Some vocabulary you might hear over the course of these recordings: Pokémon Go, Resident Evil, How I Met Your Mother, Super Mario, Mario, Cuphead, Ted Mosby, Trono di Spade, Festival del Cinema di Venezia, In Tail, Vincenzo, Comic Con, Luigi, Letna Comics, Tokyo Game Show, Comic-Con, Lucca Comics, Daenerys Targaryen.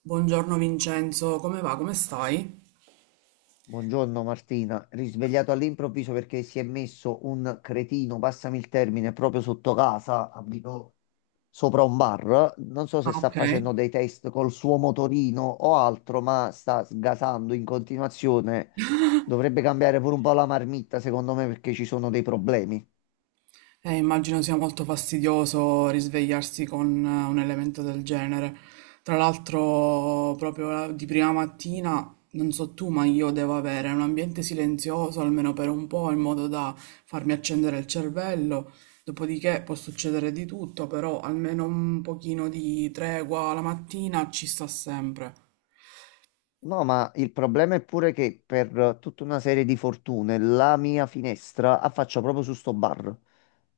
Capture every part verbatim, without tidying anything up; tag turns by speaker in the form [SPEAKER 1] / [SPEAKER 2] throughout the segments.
[SPEAKER 1] Buongiorno Vincenzo, come va? Come stai?
[SPEAKER 2] Buongiorno Martina, risvegliato all'improvviso perché si è messo un cretino, passami il termine, proprio sotto casa, abito sopra un bar. Non so
[SPEAKER 1] Ah,
[SPEAKER 2] se sta
[SPEAKER 1] ok.
[SPEAKER 2] facendo dei test col suo motorino o altro, ma sta sgasando in continuazione. Dovrebbe cambiare pure un po' la marmitta, secondo me, perché ci sono dei problemi.
[SPEAKER 1] Eh, immagino sia molto fastidioso risvegliarsi con eh, un elemento del genere. Tra l'altro, proprio la- di prima mattina, non so tu, ma io devo avere un ambiente silenzioso almeno per un po', in modo da farmi accendere il cervello. Dopodiché può succedere di tutto, però almeno un pochino di tregua la mattina ci sta sempre.
[SPEAKER 2] No, ma il problema è pure che per eh, tutta una serie di fortune la mia finestra affaccia proprio su sto bar.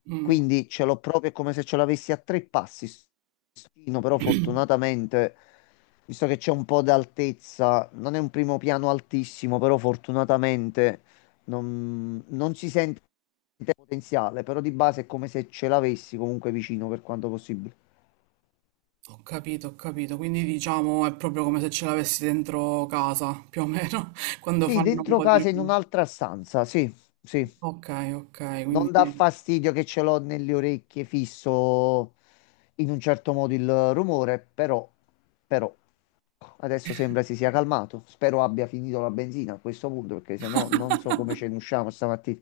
[SPEAKER 1] Mm.
[SPEAKER 2] Quindi ce l'ho proprio, è come se ce l'avessi a tre passi. Sto fino, però fortunatamente, visto che c'è un po' d'altezza, non è un primo piano altissimo, però fortunatamente non, non si sente potenziale, però di base è come se ce l'avessi comunque vicino per quanto possibile.
[SPEAKER 1] Ho capito, ho capito. Quindi diciamo è proprio come se ce l'avessi dentro casa, più o meno, quando
[SPEAKER 2] Sì,
[SPEAKER 1] fanno un
[SPEAKER 2] dentro
[SPEAKER 1] po' di
[SPEAKER 2] casa in
[SPEAKER 1] rumore.
[SPEAKER 2] un'altra stanza, sì, sì.
[SPEAKER 1] Ok, ok,
[SPEAKER 2] Non dà
[SPEAKER 1] quindi
[SPEAKER 2] fastidio che ce l'ho nelle orecchie fisso in un certo modo il rumore, però, però adesso sembra si sia calmato. Spero abbia finito la benzina a questo punto, perché se no non so come ce ne usciamo stamattina.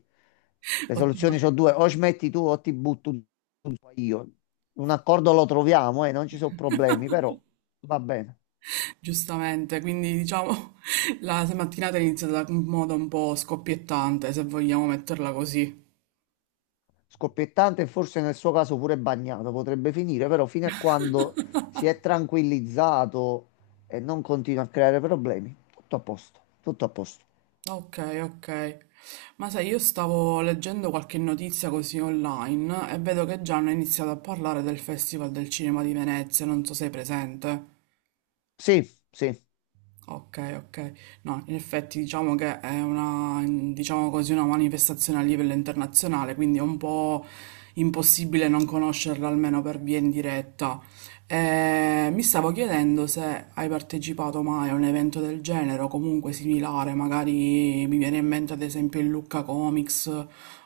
[SPEAKER 2] Le
[SPEAKER 1] ottima.
[SPEAKER 2] soluzioni sono due, o smetti tu o ti butto un- io. Un accordo lo troviamo e non ci sono problemi, però va bene.
[SPEAKER 1] Giustamente, quindi diciamo la mattinata è iniziata in modo un po' scoppiettante, se vogliamo metterla così.
[SPEAKER 2] Scoppiettante e forse nel suo caso pure bagnato, potrebbe finire, però fino a quando si è tranquillizzato e non continua a creare problemi, tutto a posto, tutto a posto.
[SPEAKER 1] Ok, ok. Ma sai, io stavo leggendo qualche notizia così online e vedo che già hanno iniziato a parlare del Festival del Cinema di Venezia, non so se sei presente.
[SPEAKER 2] Sì, sì.
[SPEAKER 1] Ok, ok. No, in effetti diciamo che è una, diciamo così, una manifestazione a livello internazionale, quindi è un po' impossibile non conoscerla almeno per via indiretta. Eh, mi stavo chiedendo se hai partecipato mai a un evento del genere o comunque similare, magari mi viene in mente ad esempio il Lucca Comics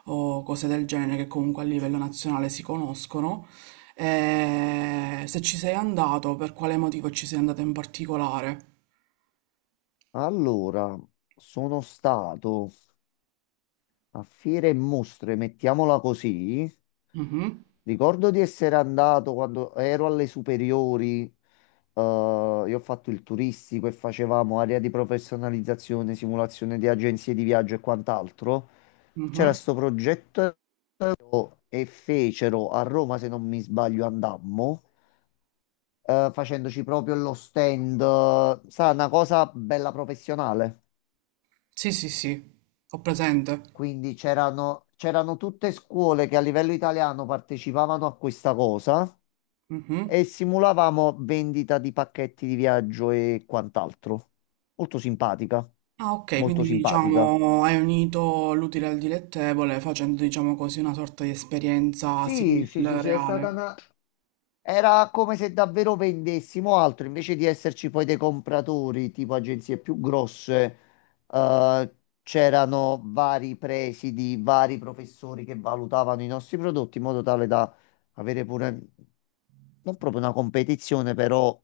[SPEAKER 1] o cose del genere che comunque a livello nazionale si conoscono. Eh, se ci sei andato, per quale motivo ci sei andato in particolare?
[SPEAKER 2] Allora, sono stato a fiere e mostre, mettiamola così.
[SPEAKER 1] Mhm,
[SPEAKER 2] Ricordo di essere andato quando ero alle superiori. eh, io ho fatto il turistico e facevamo area di professionalizzazione, simulazione di agenzie di viaggio e quant'altro.
[SPEAKER 1] mhm.
[SPEAKER 2] C'era sto progetto e fecero a Roma, se non mi sbaglio, andammo, eh, facendoci proprio lo stand, eh, sa, una cosa bella professionale.
[SPEAKER 1] Sì, sì, sì, ho presente.
[SPEAKER 2] Quindi c'erano c'erano tutte scuole che a livello italiano partecipavano a questa cosa
[SPEAKER 1] Mhm.
[SPEAKER 2] e simulavamo vendita di pacchetti di viaggio e quant'altro. Molto simpatica,
[SPEAKER 1] Ah, ok,
[SPEAKER 2] molto
[SPEAKER 1] quindi
[SPEAKER 2] simpatica.
[SPEAKER 1] diciamo hai unito l'utile al dilettevole facendo, diciamo così, una sorta di esperienza
[SPEAKER 2] Sì,
[SPEAKER 1] simile
[SPEAKER 2] sì, sì,
[SPEAKER 1] al
[SPEAKER 2] sì, è stata
[SPEAKER 1] reale.
[SPEAKER 2] una, era come se davvero vendessimo altro, invece di esserci poi dei compratori, tipo agenzie più grosse, eh, c'erano vari presidi, vari professori che valutavano i nostri prodotti in modo tale da avere pure, non proprio una competizione, però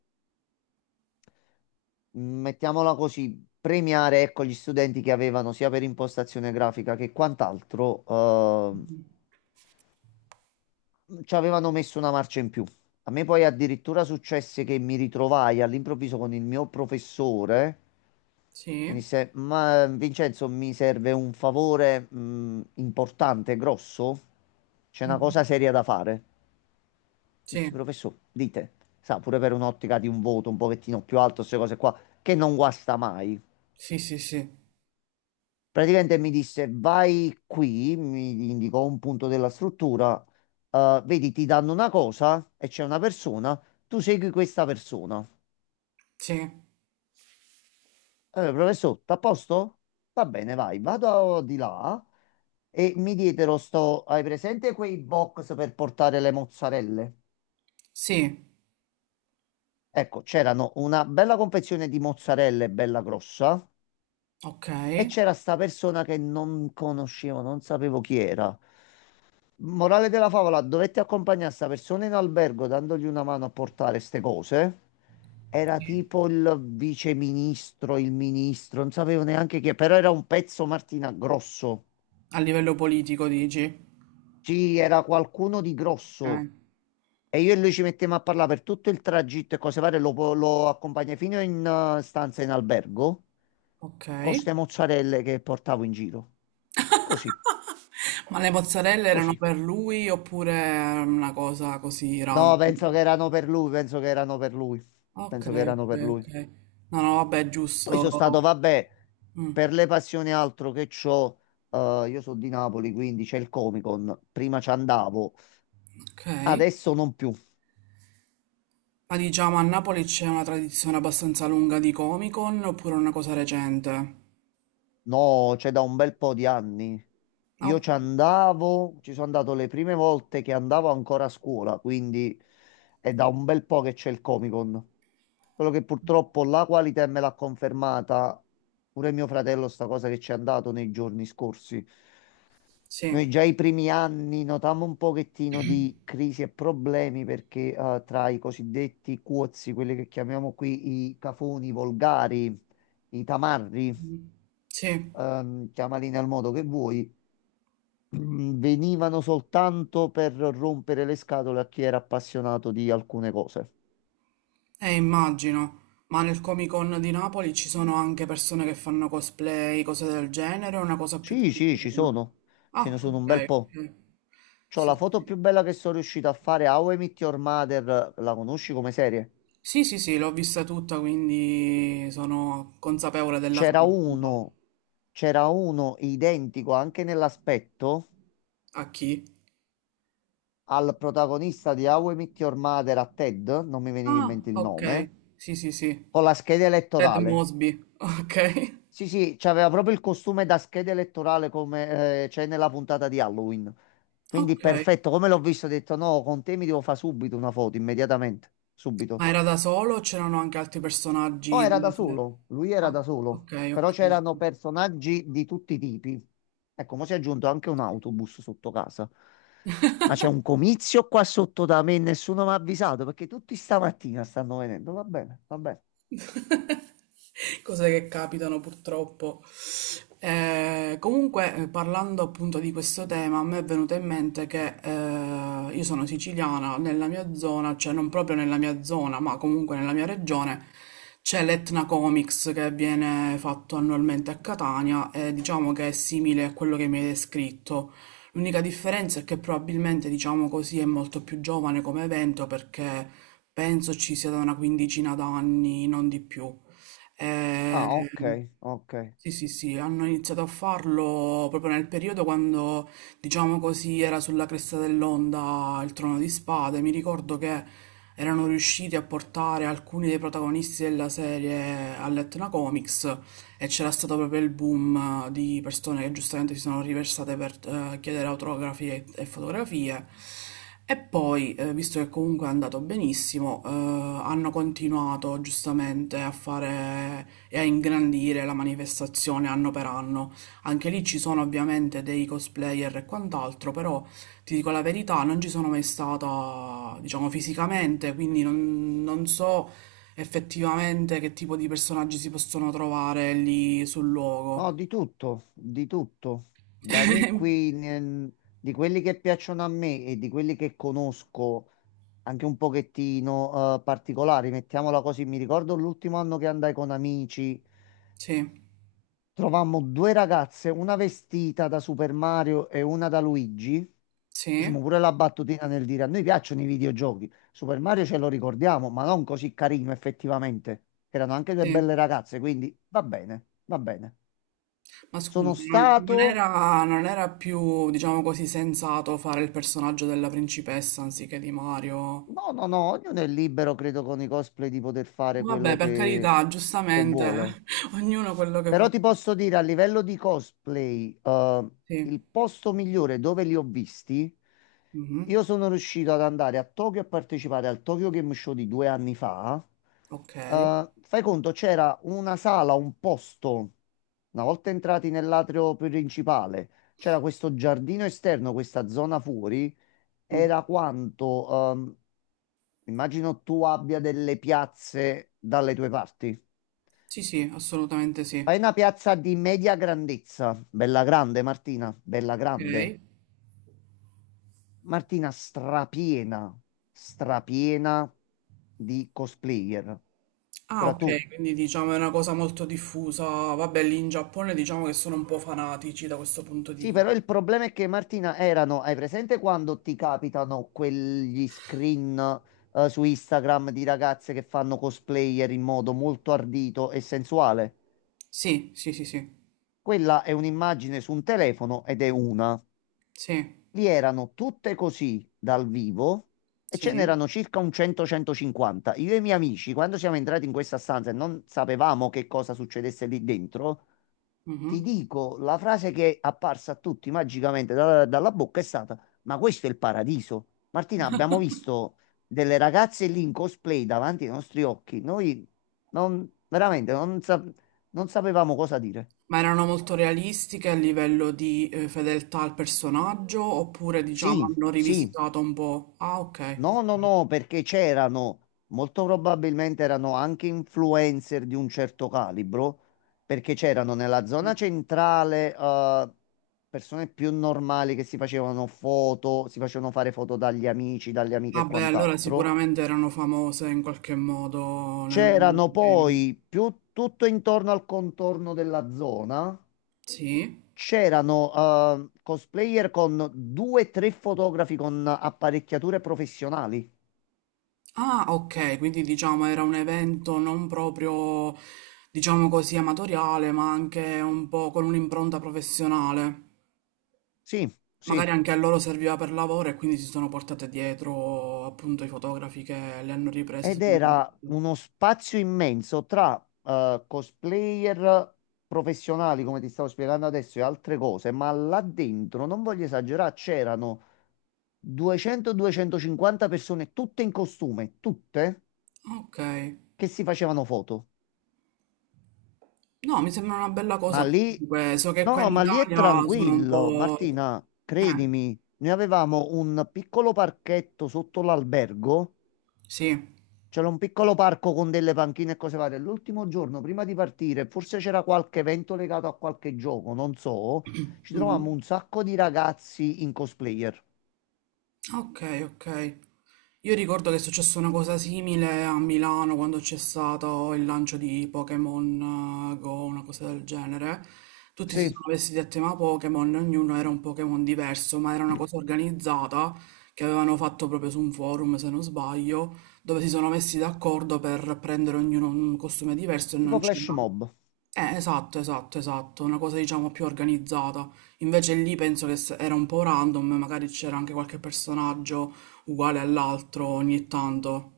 [SPEAKER 2] mh, mettiamola così, premiare, ecco, gli studenti che avevano sia per impostazione grafica che quant'altro, eh, mhmm, ci avevano messo una marcia in più. A me poi addirittura successe che mi ritrovai all'improvviso con il mio professore. Mi
[SPEAKER 1] Sì,
[SPEAKER 2] disse, ma Vincenzo, mi serve un favore, mh, importante, grosso. C'è una
[SPEAKER 1] Mhm.
[SPEAKER 2] cosa seria da fare. Dissi,
[SPEAKER 1] Sì,
[SPEAKER 2] professore, dite, sa, pure per un'ottica di un voto un pochettino più alto, queste cose qua, che non guasta mai.
[SPEAKER 1] sì, sì, sì,
[SPEAKER 2] Praticamente mi disse vai qui, mi indicò un punto della struttura, eh, vedi ti danno una cosa e c'è una persona, tu segui questa persona.
[SPEAKER 1] sì,
[SPEAKER 2] Eh, professor, t'à a posto? Va bene, vai, vado di là e mi dietro sto, hai presente quei box per portare le mozzarelle?
[SPEAKER 1] sì,
[SPEAKER 2] Ecco, c'erano una bella confezione di mozzarelle, bella grossa,
[SPEAKER 1] ok.
[SPEAKER 2] e c'era sta persona che non conoscevo, non sapevo chi era. Morale della favola, dovetti accompagnare sta persona in albergo dandogli una mano a portare ste cose. Era
[SPEAKER 1] Sì.
[SPEAKER 2] tipo il viceministro, il ministro, non sapevo neanche chi, però era un pezzo Martina grosso.
[SPEAKER 1] A livello politico dici?
[SPEAKER 2] Sì, era qualcuno di
[SPEAKER 1] Ok,
[SPEAKER 2] grosso. E io e lui ci mettemmo a parlare per tutto il tragitto e cose varie, lo, po- lo accompagnai fino in eh, stanza in albergo
[SPEAKER 1] ok.
[SPEAKER 2] con ste mozzarelle che portavo in giro. Così,
[SPEAKER 1] Ma le mozzarelle erano
[SPEAKER 2] così.
[SPEAKER 1] per lui oppure era una cosa così
[SPEAKER 2] No,
[SPEAKER 1] random?
[SPEAKER 2] penso che erano per lui, penso che erano per lui.
[SPEAKER 1] Ok,
[SPEAKER 2] Penso che erano
[SPEAKER 1] ok,
[SPEAKER 2] per lui.
[SPEAKER 1] ok. No, no, vabbè, è
[SPEAKER 2] Poi
[SPEAKER 1] giusto.
[SPEAKER 2] sono stato, vabbè,
[SPEAKER 1] Mm,
[SPEAKER 2] per le passioni altro che c'ho, eh, io sono di Napoli, quindi c'è il Comic Con, prima ci andavo,
[SPEAKER 1] ok.
[SPEAKER 2] adesso non più,
[SPEAKER 1] Ma diciamo a Napoli c'è una tradizione abbastanza lunga di Comic-Con oppure una cosa recente?
[SPEAKER 2] no, c'è da un bel po' di anni. Io
[SPEAKER 1] No?
[SPEAKER 2] ci andavo, ci sono andato le prime volte che andavo ancora a scuola, quindi è da un bel po' che c'è il Comic Con. Quello che purtroppo la qualità me l'ha confermata pure mio fratello sta cosa che ci è andato nei giorni scorsi.
[SPEAKER 1] Sì.
[SPEAKER 2] Noi già i primi anni notammo un pochettino di crisi e problemi perché eh, tra i cosiddetti cuozzi, quelli che chiamiamo qui i cafoni volgari, i tamarri,
[SPEAKER 1] Mm, sì, eh,
[SPEAKER 2] ehm, chiamali nel modo che vuoi, mm, venivano soltanto per rompere le scatole a chi era appassionato di alcune cose.
[SPEAKER 1] immagino. Ma nel Comic-Con di Napoli ci sono anche persone che fanno cosplay, cose del genere, o è una cosa più
[SPEAKER 2] Sì, sì, ci
[SPEAKER 1] tranquilla?
[SPEAKER 2] sono, ce ne
[SPEAKER 1] Ah,
[SPEAKER 2] sono
[SPEAKER 1] ok,
[SPEAKER 2] un bel po'.
[SPEAKER 1] ok.
[SPEAKER 2] C'ho
[SPEAKER 1] Sì,
[SPEAKER 2] la foto
[SPEAKER 1] sì,
[SPEAKER 2] più bella che sono riuscito a fare a How I Met Your Mother, la conosci come serie?
[SPEAKER 1] sì, sì, sì, l'ho vista tutta, quindi sono consapevole della
[SPEAKER 2] C'era
[SPEAKER 1] trama.
[SPEAKER 2] uno, c'era uno identico anche nell'aspetto
[SPEAKER 1] A chi?
[SPEAKER 2] al protagonista di How I Met Your Mother a Ted, non mi veniva in
[SPEAKER 1] Ah,
[SPEAKER 2] mente il
[SPEAKER 1] ok.
[SPEAKER 2] nome,
[SPEAKER 1] Sì, sì, sì.
[SPEAKER 2] con la scheda
[SPEAKER 1] Ted
[SPEAKER 2] elettorale.
[SPEAKER 1] Mosby. Ok.
[SPEAKER 2] Sì, sì, c'aveva proprio il costume da scheda elettorale come eh, c'è nella puntata di Halloween. Quindi
[SPEAKER 1] Ok.
[SPEAKER 2] perfetto, come l'ho visto, ho detto no, con te mi devo fare subito una foto, immediatamente,
[SPEAKER 1] Ma
[SPEAKER 2] subito.
[SPEAKER 1] era da solo o c'erano anche altri
[SPEAKER 2] Oh,
[SPEAKER 1] personaggi
[SPEAKER 2] era da
[SPEAKER 1] della serie?
[SPEAKER 2] solo, lui
[SPEAKER 1] Ah,
[SPEAKER 2] era da solo,
[SPEAKER 1] ok, ok.
[SPEAKER 2] però c'erano
[SPEAKER 1] Ok.
[SPEAKER 2] personaggi di tutti i tipi. Ecco, mo si è aggiunto anche un autobus sotto casa. Ma c'è un comizio qua sotto da me e nessuno mi ha avvisato perché tutti stamattina stanno venendo. Va bene, va bene.
[SPEAKER 1] Cose che capitano purtroppo. Eh, comunque, eh, parlando appunto di questo tema, a me è venuto in mente che eh, io sono siciliana, nella mia zona, cioè non proprio nella mia zona, ma comunque nella mia regione, c'è l'Etna Comics che viene fatto annualmente a Catania e diciamo che è simile a quello che mi hai descritto. L'unica differenza è che probabilmente, diciamo così, è molto più giovane come evento perché penso ci sia da una quindicina d'anni, non di più.
[SPEAKER 2] Ah, ok,
[SPEAKER 1] Ehm,
[SPEAKER 2] ok.
[SPEAKER 1] sì, sì, sì, hanno iniziato a farlo proprio nel periodo quando, diciamo così, era sulla cresta dell'onda il Trono di Spade. Mi ricordo che erano riusciti a portare alcuni dei protagonisti della serie a Letna Comics e c'era stato proprio il boom eh, di persone che giustamente si sono riversate per eh, chiedere autografi e, e fotografie. E poi, eh, visto che comunque è andato benissimo, eh, hanno continuato giustamente a fare e a ingrandire la manifestazione anno per anno. Anche lì ci sono ovviamente dei cosplayer e quant'altro, però ti dico la verità, non ci sono mai stata, diciamo, fisicamente, quindi non, non so effettivamente che tipo di personaggi si possono trovare lì sul
[SPEAKER 2] No,
[SPEAKER 1] luogo.
[SPEAKER 2] di tutto, di tutto. Da noi qui, ne- di quelli che piacciono a me e di quelli che conosco anche un pochettino eh, particolari, mettiamola così. Mi ricordo l'ultimo anno che andai con amici.
[SPEAKER 1] Sì,
[SPEAKER 2] Trovammo due ragazze, una vestita da Super Mario e una da Luigi.
[SPEAKER 1] sì,
[SPEAKER 2] Facciamo pure la battutina nel dire a noi piacciono i videogiochi. Super Mario ce lo ricordiamo, ma non così carino effettivamente. Erano anche due
[SPEAKER 1] sì.
[SPEAKER 2] belle ragazze, quindi va bene, va bene.
[SPEAKER 1] Ma
[SPEAKER 2] Sono
[SPEAKER 1] scusi, non, non
[SPEAKER 2] stato...
[SPEAKER 1] era, non era più, diciamo così, sensato fare il personaggio della principessa anziché di Mario?
[SPEAKER 2] No, no, no, ognuno è libero, credo, con i cosplay di poter fare
[SPEAKER 1] Vabbè,
[SPEAKER 2] quello
[SPEAKER 1] per
[SPEAKER 2] che,
[SPEAKER 1] carità,
[SPEAKER 2] che vuole.
[SPEAKER 1] giustamente, ognuno quello che
[SPEAKER 2] Però
[SPEAKER 1] vuole.
[SPEAKER 2] ti posso dire a livello di cosplay, eh,
[SPEAKER 1] Sì.
[SPEAKER 2] il posto migliore dove li ho visti,
[SPEAKER 1] Mhm.
[SPEAKER 2] io sono riuscito ad andare a Tokyo a partecipare al Tokyo Game Show di due anni fa.
[SPEAKER 1] Ok.
[SPEAKER 2] Eh, fai conto, c'era una sala, un posto, una volta entrati nell'atrio principale, c'era questo giardino esterno, questa zona fuori,
[SPEAKER 1] Mhm.
[SPEAKER 2] era quanto, ehm, immagino tu abbia delle piazze dalle tue parti.
[SPEAKER 1] Sì, sì, assolutamente sì.
[SPEAKER 2] Fai una piazza di media grandezza, bella grande Martina, bella grande.
[SPEAKER 1] Ok.
[SPEAKER 2] Martina strapiena, strapiena di cosplayer.
[SPEAKER 1] Ah,
[SPEAKER 2] Ora tu.
[SPEAKER 1] ok, quindi diciamo è una cosa molto diffusa. Vabbè, lì in Giappone diciamo che sono un po' fanatici da questo punto di
[SPEAKER 2] Sì, però
[SPEAKER 1] vista.
[SPEAKER 2] il problema è che Martina erano, hai presente quando ti capitano quegli screen eh, su Instagram di ragazze che fanno cosplayer in modo molto ardito e sensuale?
[SPEAKER 1] Sì, sì, sì, sì,
[SPEAKER 2] Quella è un'immagine su un telefono ed è una.
[SPEAKER 1] sì,
[SPEAKER 2] Vi erano tutte così dal vivo e ce
[SPEAKER 1] sì.
[SPEAKER 2] n'erano circa un cento centocinquanta. Io e i miei amici, quando siamo entrati in questa stanza e non sapevamo che cosa succedesse lì dentro,
[SPEAKER 1] Mhm.
[SPEAKER 2] ti dico la frase che è apparsa a tutti magicamente da- dalla bocca è stata: ma questo è il paradiso. Martina, abbiamo visto delle ragazze lì in cosplay davanti ai nostri occhi. Noi non, veramente non sa- non sapevamo cosa dire.
[SPEAKER 1] Ma erano molto realistiche a livello di eh, fedeltà al personaggio oppure diciamo
[SPEAKER 2] Sì,
[SPEAKER 1] hanno
[SPEAKER 2] sì.
[SPEAKER 1] rivisitato un po'? Ah, ok.
[SPEAKER 2] No, no,
[SPEAKER 1] Ok.
[SPEAKER 2] no, perché c'erano, molto probabilmente erano anche influencer di un certo calibro, perché c'erano nella zona centrale, eh, persone più normali che si facevano foto, si facevano fare foto dagli amici, dalle amiche e
[SPEAKER 1] Vabbè, allora
[SPEAKER 2] quant'altro.
[SPEAKER 1] sicuramente erano famose in qualche modo nel mondo del
[SPEAKER 2] C'erano
[SPEAKER 1] gaming.
[SPEAKER 2] poi più tutto intorno al contorno della zona,
[SPEAKER 1] Sì.
[SPEAKER 2] c'erano, eh, cosplayer con due, o tre fotografi con apparecchiature professionali.
[SPEAKER 1] Ah, ok, quindi diciamo era un evento non proprio, diciamo così, amatoriale, ma anche un po' con un'impronta professionale.
[SPEAKER 2] Sì,
[SPEAKER 1] Magari
[SPEAKER 2] sì.
[SPEAKER 1] anche a loro serviva per lavoro e quindi si sono portate dietro appunto i fotografi che le hanno riprese.
[SPEAKER 2] Ed
[SPEAKER 1] Sicuramente.
[SPEAKER 2] era uno spazio immenso tra eh, cosplayer professionali, come ti stavo spiegando adesso, e altre cose, ma là dentro, non voglio esagerare, c'erano duecento duecentocinquanta persone, tutte in costume, tutte,
[SPEAKER 1] Ok,
[SPEAKER 2] che si facevano foto.
[SPEAKER 1] no, mi sembra una bella
[SPEAKER 2] Ma
[SPEAKER 1] cosa
[SPEAKER 2] lì,
[SPEAKER 1] comunque, so che qua
[SPEAKER 2] no,
[SPEAKER 1] in
[SPEAKER 2] ma lì è
[SPEAKER 1] Italia sono un
[SPEAKER 2] tranquillo,
[SPEAKER 1] po'...
[SPEAKER 2] Martina,
[SPEAKER 1] Eh,
[SPEAKER 2] credimi, noi avevamo un piccolo parchetto sotto l'albergo.
[SPEAKER 1] sì.
[SPEAKER 2] C'era un piccolo parco con delle panchine e cose varie. L'ultimo giorno, prima di partire, forse c'era qualche evento legato a qualche gioco, non so, ci trovammo
[SPEAKER 1] Mhm.
[SPEAKER 2] un sacco di ragazzi in cosplayer.
[SPEAKER 1] Ok, ok. Io ricordo che è successa una cosa simile a Milano quando c'è stato il lancio di Pokémon eh, Go, una cosa del genere. Tutti si
[SPEAKER 2] Sì,
[SPEAKER 1] sono vestiti a tema Pokémon, ognuno era un Pokémon diverso, ma era una cosa organizzata che avevano fatto proprio su un forum, se non sbaglio, dove si sono messi d'accordo per prendere ognuno un costume diverso e
[SPEAKER 2] tipo
[SPEAKER 1] non
[SPEAKER 2] flash
[SPEAKER 1] c'era.
[SPEAKER 2] mob.
[SPEAKER 1] Eh, esatto, esatto, esatto, una cosa diciamo più organizzata. Invece lì penso che se- era un po' random, magari c'era anche qualche personaggio uguale all'altro ogni tanto.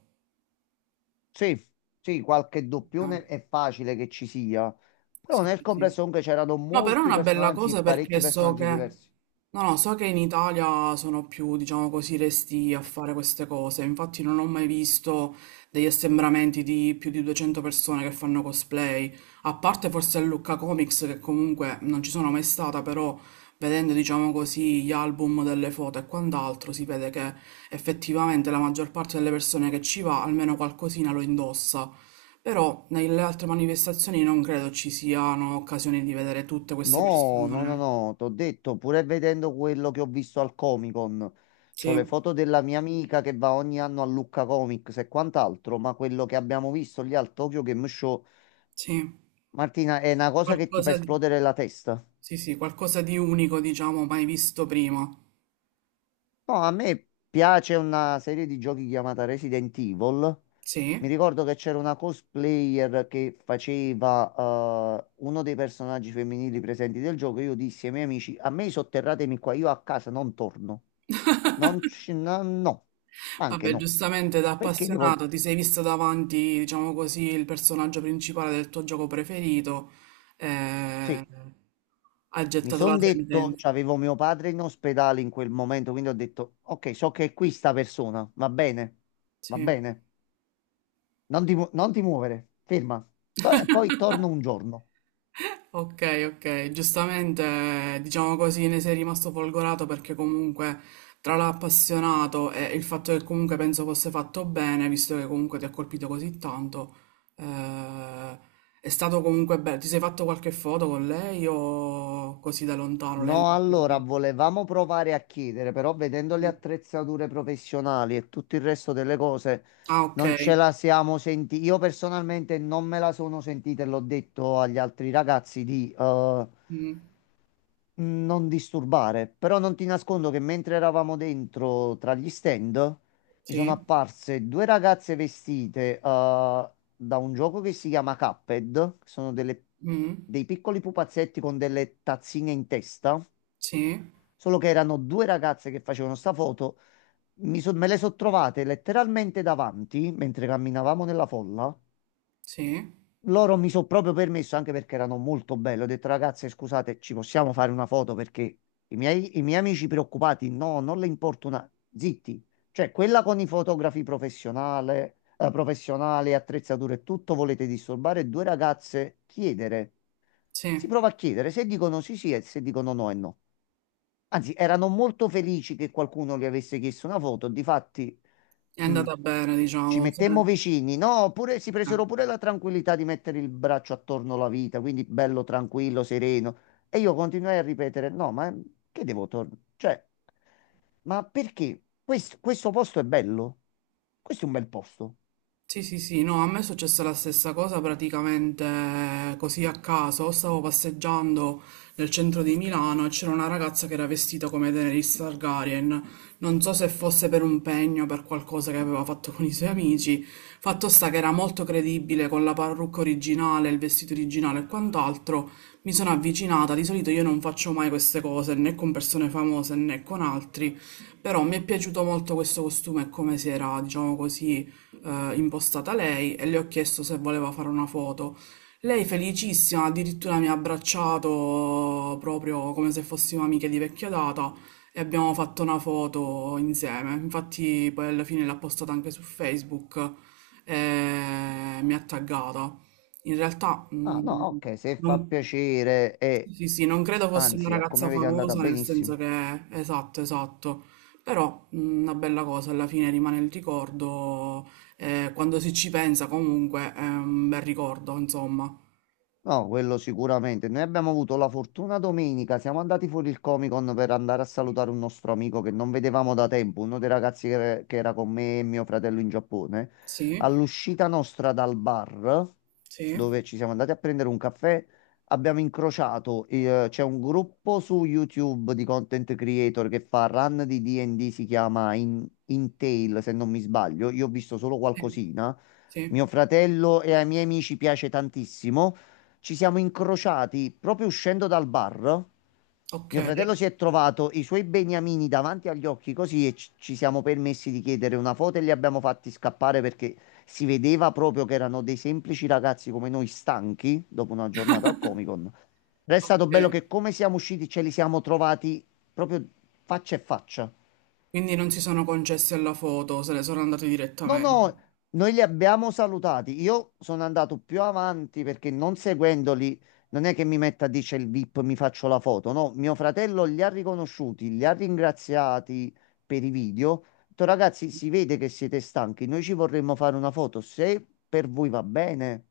[SPEAKER 2] Sì, sì, qualche
[SPEAKER 1] Eh,
[SPEAKER 2] doppione è facile che ci sia. Però
[SPEAKER 1] sì,
[SPEAKER 2] nel
[SPEAKER 1] sì.
[SPEAKER 2] complesso
[SPEAKER 1] Sì.
[SPEAKER 2] comunque c'erano
[SPEAKER 1] No, però è
[SPEAKER 2] molti
[SPEAKER 1] una bella
[SPEAKER 2] personaggi,
[SPEAKER 1] cosa
[SPEAKER 2] parecchi
[SPEAKER 1] perché so che,
[SPEAKER 2] personaggi diversi.
[SPEAKER 1] no, no, so che in Italia sono più, diciamo così, resti a fare queste cose. Infatti non ho mai visto degli assembramenti di più di duecento persone che fanno cosplay, a parte forse a Lucca Comics che comunque non ci sono mai stata, però vedendo, diciamo così, gli album delle foto e quant'altro, si vede che effettivamente la maggior parte delle persone che ci va almeno qualcosina lo indossa. Però nelle altre manifestazioni non credo ci siano occasioni di vedere tutte queste
[SPEAKER 2] No, no, no,
[SPEAKER 1] persone.
[SPEAKER 2] no, t'ho detto, pure vedendo quello che ho visto al Comic Con, c'ho
[SPEAKER 1] Sì,
[SPEAKER 2] le foto della mia amica che va ogni anno a Lucca Comics e quant'altro, ma quello che abbiamo visto lì al Tokyo Game Show,
[SPEAKER 1] sì,
[SPEAKER 2] Martina, è una cosa che ti fa
[SPEAKER 1] qualcosa di,
[SPEAKER 2] esplodere la testa.
[SPEAKER 1] sì, sì, qualcosa di unico, diciamo, mai visto prima.
[SPEAKER 2] No, a me piace una serie di giochi chiamata Resident Evil. Mi
[SPEAKER 1] Sì.
[SPEAKER 2] ricordo che c'era una cosplayer che faceva eh, uno dei personaggi femminili presenti del gioco. Io dissi ai miei amici: a me sotterratemi qua, io a casa non torno. Non ci, no, no. Ma anche
[SPEAKER 1] Vabbè,
[SPEAKER 2] no.
[SPEAKER 1] giustamente da
[SPEAKER 2] Perché devo...
[SPEAKER 1] appassionato ti sei visto davanti, diciamo così, il personaggio principale del tuo gioco preferito. eh,
[SPEAKER 2] Sì,
[SPEAKER 1] Ha
[SPEAKER 2] mi
[SPEAKER 1] gettato la
[SPEAKER 2] sono detto,
[SPEAKER 1] sentenza.
[SPEAKER 2] c'avevo mio padre in ospedale in quel momento, quindi ho detto, ok, so che è qui sta persona, va bene, va
[SPEAKER 1] Sì.
[SPEAKER 2] bene, non ti, mu- non ti muovere, ferma. To- e poi torno un giorno.
[SPEAKER 1] Ok, ok, giustamente diciamo così ne sei rimasto folgorato perché comunque tra l'appassionato e il fatto che comunque penso fosse fatto bene, visto che comunque ti ha colpito così tanto, eh, è stato comunque bello. Ti sei fatto qualche foto con lei o così da lontano? Lei...
[SPEAKER 2] No, allora volevamo provare a chiedere, però vedendo le
[SPEAKER 1] Mm.
[SPEAKER 2] attrezzature professionali e tutto il resto delle cose,
[SPEAKER 1] Ah, ok.
[SPEAKER 2] non ce la siamo sentiti. Io personalmente non me la sono sentita e l'ho detto agli altri ragazzi di... eh,
[SPEAKER 1] Mm.
[SPEAKER 2] non disturbare, però non ti nascondo che mentre eravamo dentro tra gli stand mi sono
[SPEAKER 1] Sì,
[SPEAKER 2] apparse due ragazze vestite eh, da un gioco che si chiama Cuphead, che sono delle-
[SPEAKER 1] Mm.
[SPEAKER 2] dei piccoli pupazzetti con delle tazzine in testa,
[SPEAKER 1] Sì,
[SPEAKER 2] solo che erano due ragazze che facevano sta foto, mi so- me le sono trovate letteralmente davanti mentre camminavamo nella folla
[SPEAKER 1] sì,
[SPEAKER 2] loro mi sono proprio permesso, anche perché erano molto belle, ho detto ragazze, scusate, ci possiamo fare una foto perché i miei, i miei amici preoccupati, no, non le importa una... Zitti, cioè quella con i fotografi professionale, eh, professionali, attrezzature e tutto, volete disturbare due ragazze, chiedere.
[SPEAKER 1] sì,
[SPEAKER 2] Si
[SPEAKER 1] è
[SPEAKER 2] prova a chiedere, se dicono sì sì e se dicono no è no. Anzi, erano molto felici che qualcuno gli avesse chiesto una foto. Difatti, mh,
[SPEAKER 1] andata bene,
[SPEAKER 2] ci
[SPEAKER 1] diciamo. Sì.
[SPEAKER 2] mettemmo vicini, no? Oppure si presero pure la tranquillità di mettere il braccio attorno alla vita, quindi bello, tranquillo, sereno. E io continuai a ripetere: no, ma che devo tornare? Cioè, ma perché? Questo, questo posto è bello? Questo è un bel posto.
[SPEAKER 1] Sì, sì, sì, no, a me è successa la stessa cosa praticamente eh, così a caso. Stavo passeggiando nel centro di Milano e c'era una ragazza che era vestita come Daenerys Targaryen. Non so se fosse per un pegno, per qualcosa che aveva fatto con i suoi amici. Fatto sta che era molto credibile con la parrucca originale, il vestito originale e quant'altro. Mi sono avvicinata, di solito io non faccio mai queste cose né con persone famose né con altri, però mi è piaciuto molto questo costume e come si era, diciamo così, eh, impostata lei e le ho chiesto se voleva fare una foto. Lei felicissima, addirittura mi ha abbracciato proprio come se fossimo amiche di vecchia data e abbiamo fatto una foto insieme. Infatti poi alla fine l'ha postata anche su Facebook e mi ha taggata. In realtà
[SPEAKER 2] Ah, no,
[SPEAKER 1] mm,
[SPEAKER 2] ok, se fa
[SPEAKER 1] non,
[SPEAKER 2] piacere e
[SPEAKER 1] sì, sì, non credo fosse una
[SPEAKER 2] anzi, a
[SPEAKER 1] ragazza
[SPEAKER 2] come vedi è andata
[SPEAKER 1] famosa, nel senso
[SPEAKER 2] benissimo.
[SPEAKER 1] che, esatto, esatto, però mh, una bella cosa, alla fine rimane il ricordo, eh, quando si ci pensa comunque è un bel ricordo, insomma.
[SPEAKER 2] No, quello sicuramente. Noi abbiamo avuto la fortuna domenica, siamo andati fuori il Comic Con per andare a salutare un nostro amico che non vedevamo da tempo, uno dei ragazzi che, che era con me e mio fratello in Giappone.
[SPEAKER 1] Sì,
[SPEAKER 2] All'uscita nostra dal bar,
[SPEAKER 1] sì,
[SPEAKER 2] dove ci siamo andati a prendere un caffè, abbiamo incrociato, eh, c'è un gruppo su YouTube di content creator che fa run di D&D, si chiama In, Tail, se non mi sbaglio. Io ho visto solo
[SPEAKER 1] sì,
[SPEAKER 2] qualcosina.
[SPEAKER 1] sì.
[SPEAKER 2] Mio fratello e ai miei amici piace tantissimo. Ci siamo incrociati proprio uscendo dal bar.
[SPEAKER 1] Ok,
[SPEAKER 2] Mio fratello si è trovato i suoi beniamini davanti agli occhi così e ci ci siamo permessi di chiedere una foto e li abbiamo fatti scappare perché si vedeva proprio che erano dei semplici ragazzi come noi, stanchi dopo una giornata al Comic Con. Ed è stato
[SPEAKER 1] ok.
[SPEAKER 2] bello che come siamo usciti ce li siamo trovati proprio faccia a faccia.
[SPEAKER 1] Quindi non si sono concessi alla foto, se le sono andate
[SPEAKER 2] No,
[SPEAKER 1] direttamente.
[SPEAKER 2] no, noi li abbiamo salutati. Io sono andato più avanti perché non seguendoli non è che mi metta, dice il VIP, mi faccio la foto. No, mio fratello li ha riconosciuti, li ha ringraziati per i video. Ho detto, ragazzi, si vede che siete stanchi, noi ci vorremmo fare una foto. Se per voi va bene.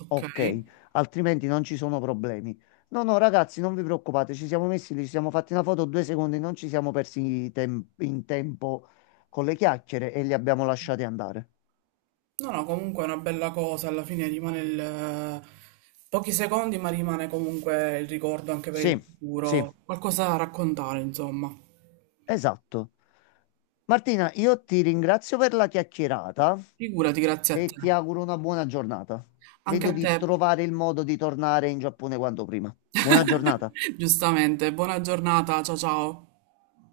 [SPEAKER 1] Ok,
[SPEAKER 2] Ok, altrimenti non ci sono problemi. No, no, ragazzi, non vi preoccupate, ci siamo messi lì, ci siamo fatti una foto due secondi, non ci siamo persi i tem- in tempo con le chiacchiere e li abbiamo lasciati andare.
[SPEAKER 1] no, no, comunque è una bella cosa, alla fine rimane il... eh, pochi secondi, ma rimane comunque il ricordo anche per il
[SPEAKER 2] Sì, sì,
[SPEAKER 1] futuro, qualcosa da raccontare, insomma.
[SPEAKER 2] esatto. Martina, io ti ringrazio per la chiacchierata
[SPEAKER 1] Figurati, grazie a te.
[SPEAKER 2] e ti auguro una buona giornata.
[SPEAKER 1] Anche
[SPEAKER 2] Vedo
[SPEAKER 1] a te.
[SPEAKER 2] di trovare il modo di tornare in Giappone quanto prima. Buona giornata.
[SPEAKER 1] Giustamente, buona giornata, ciao ciao.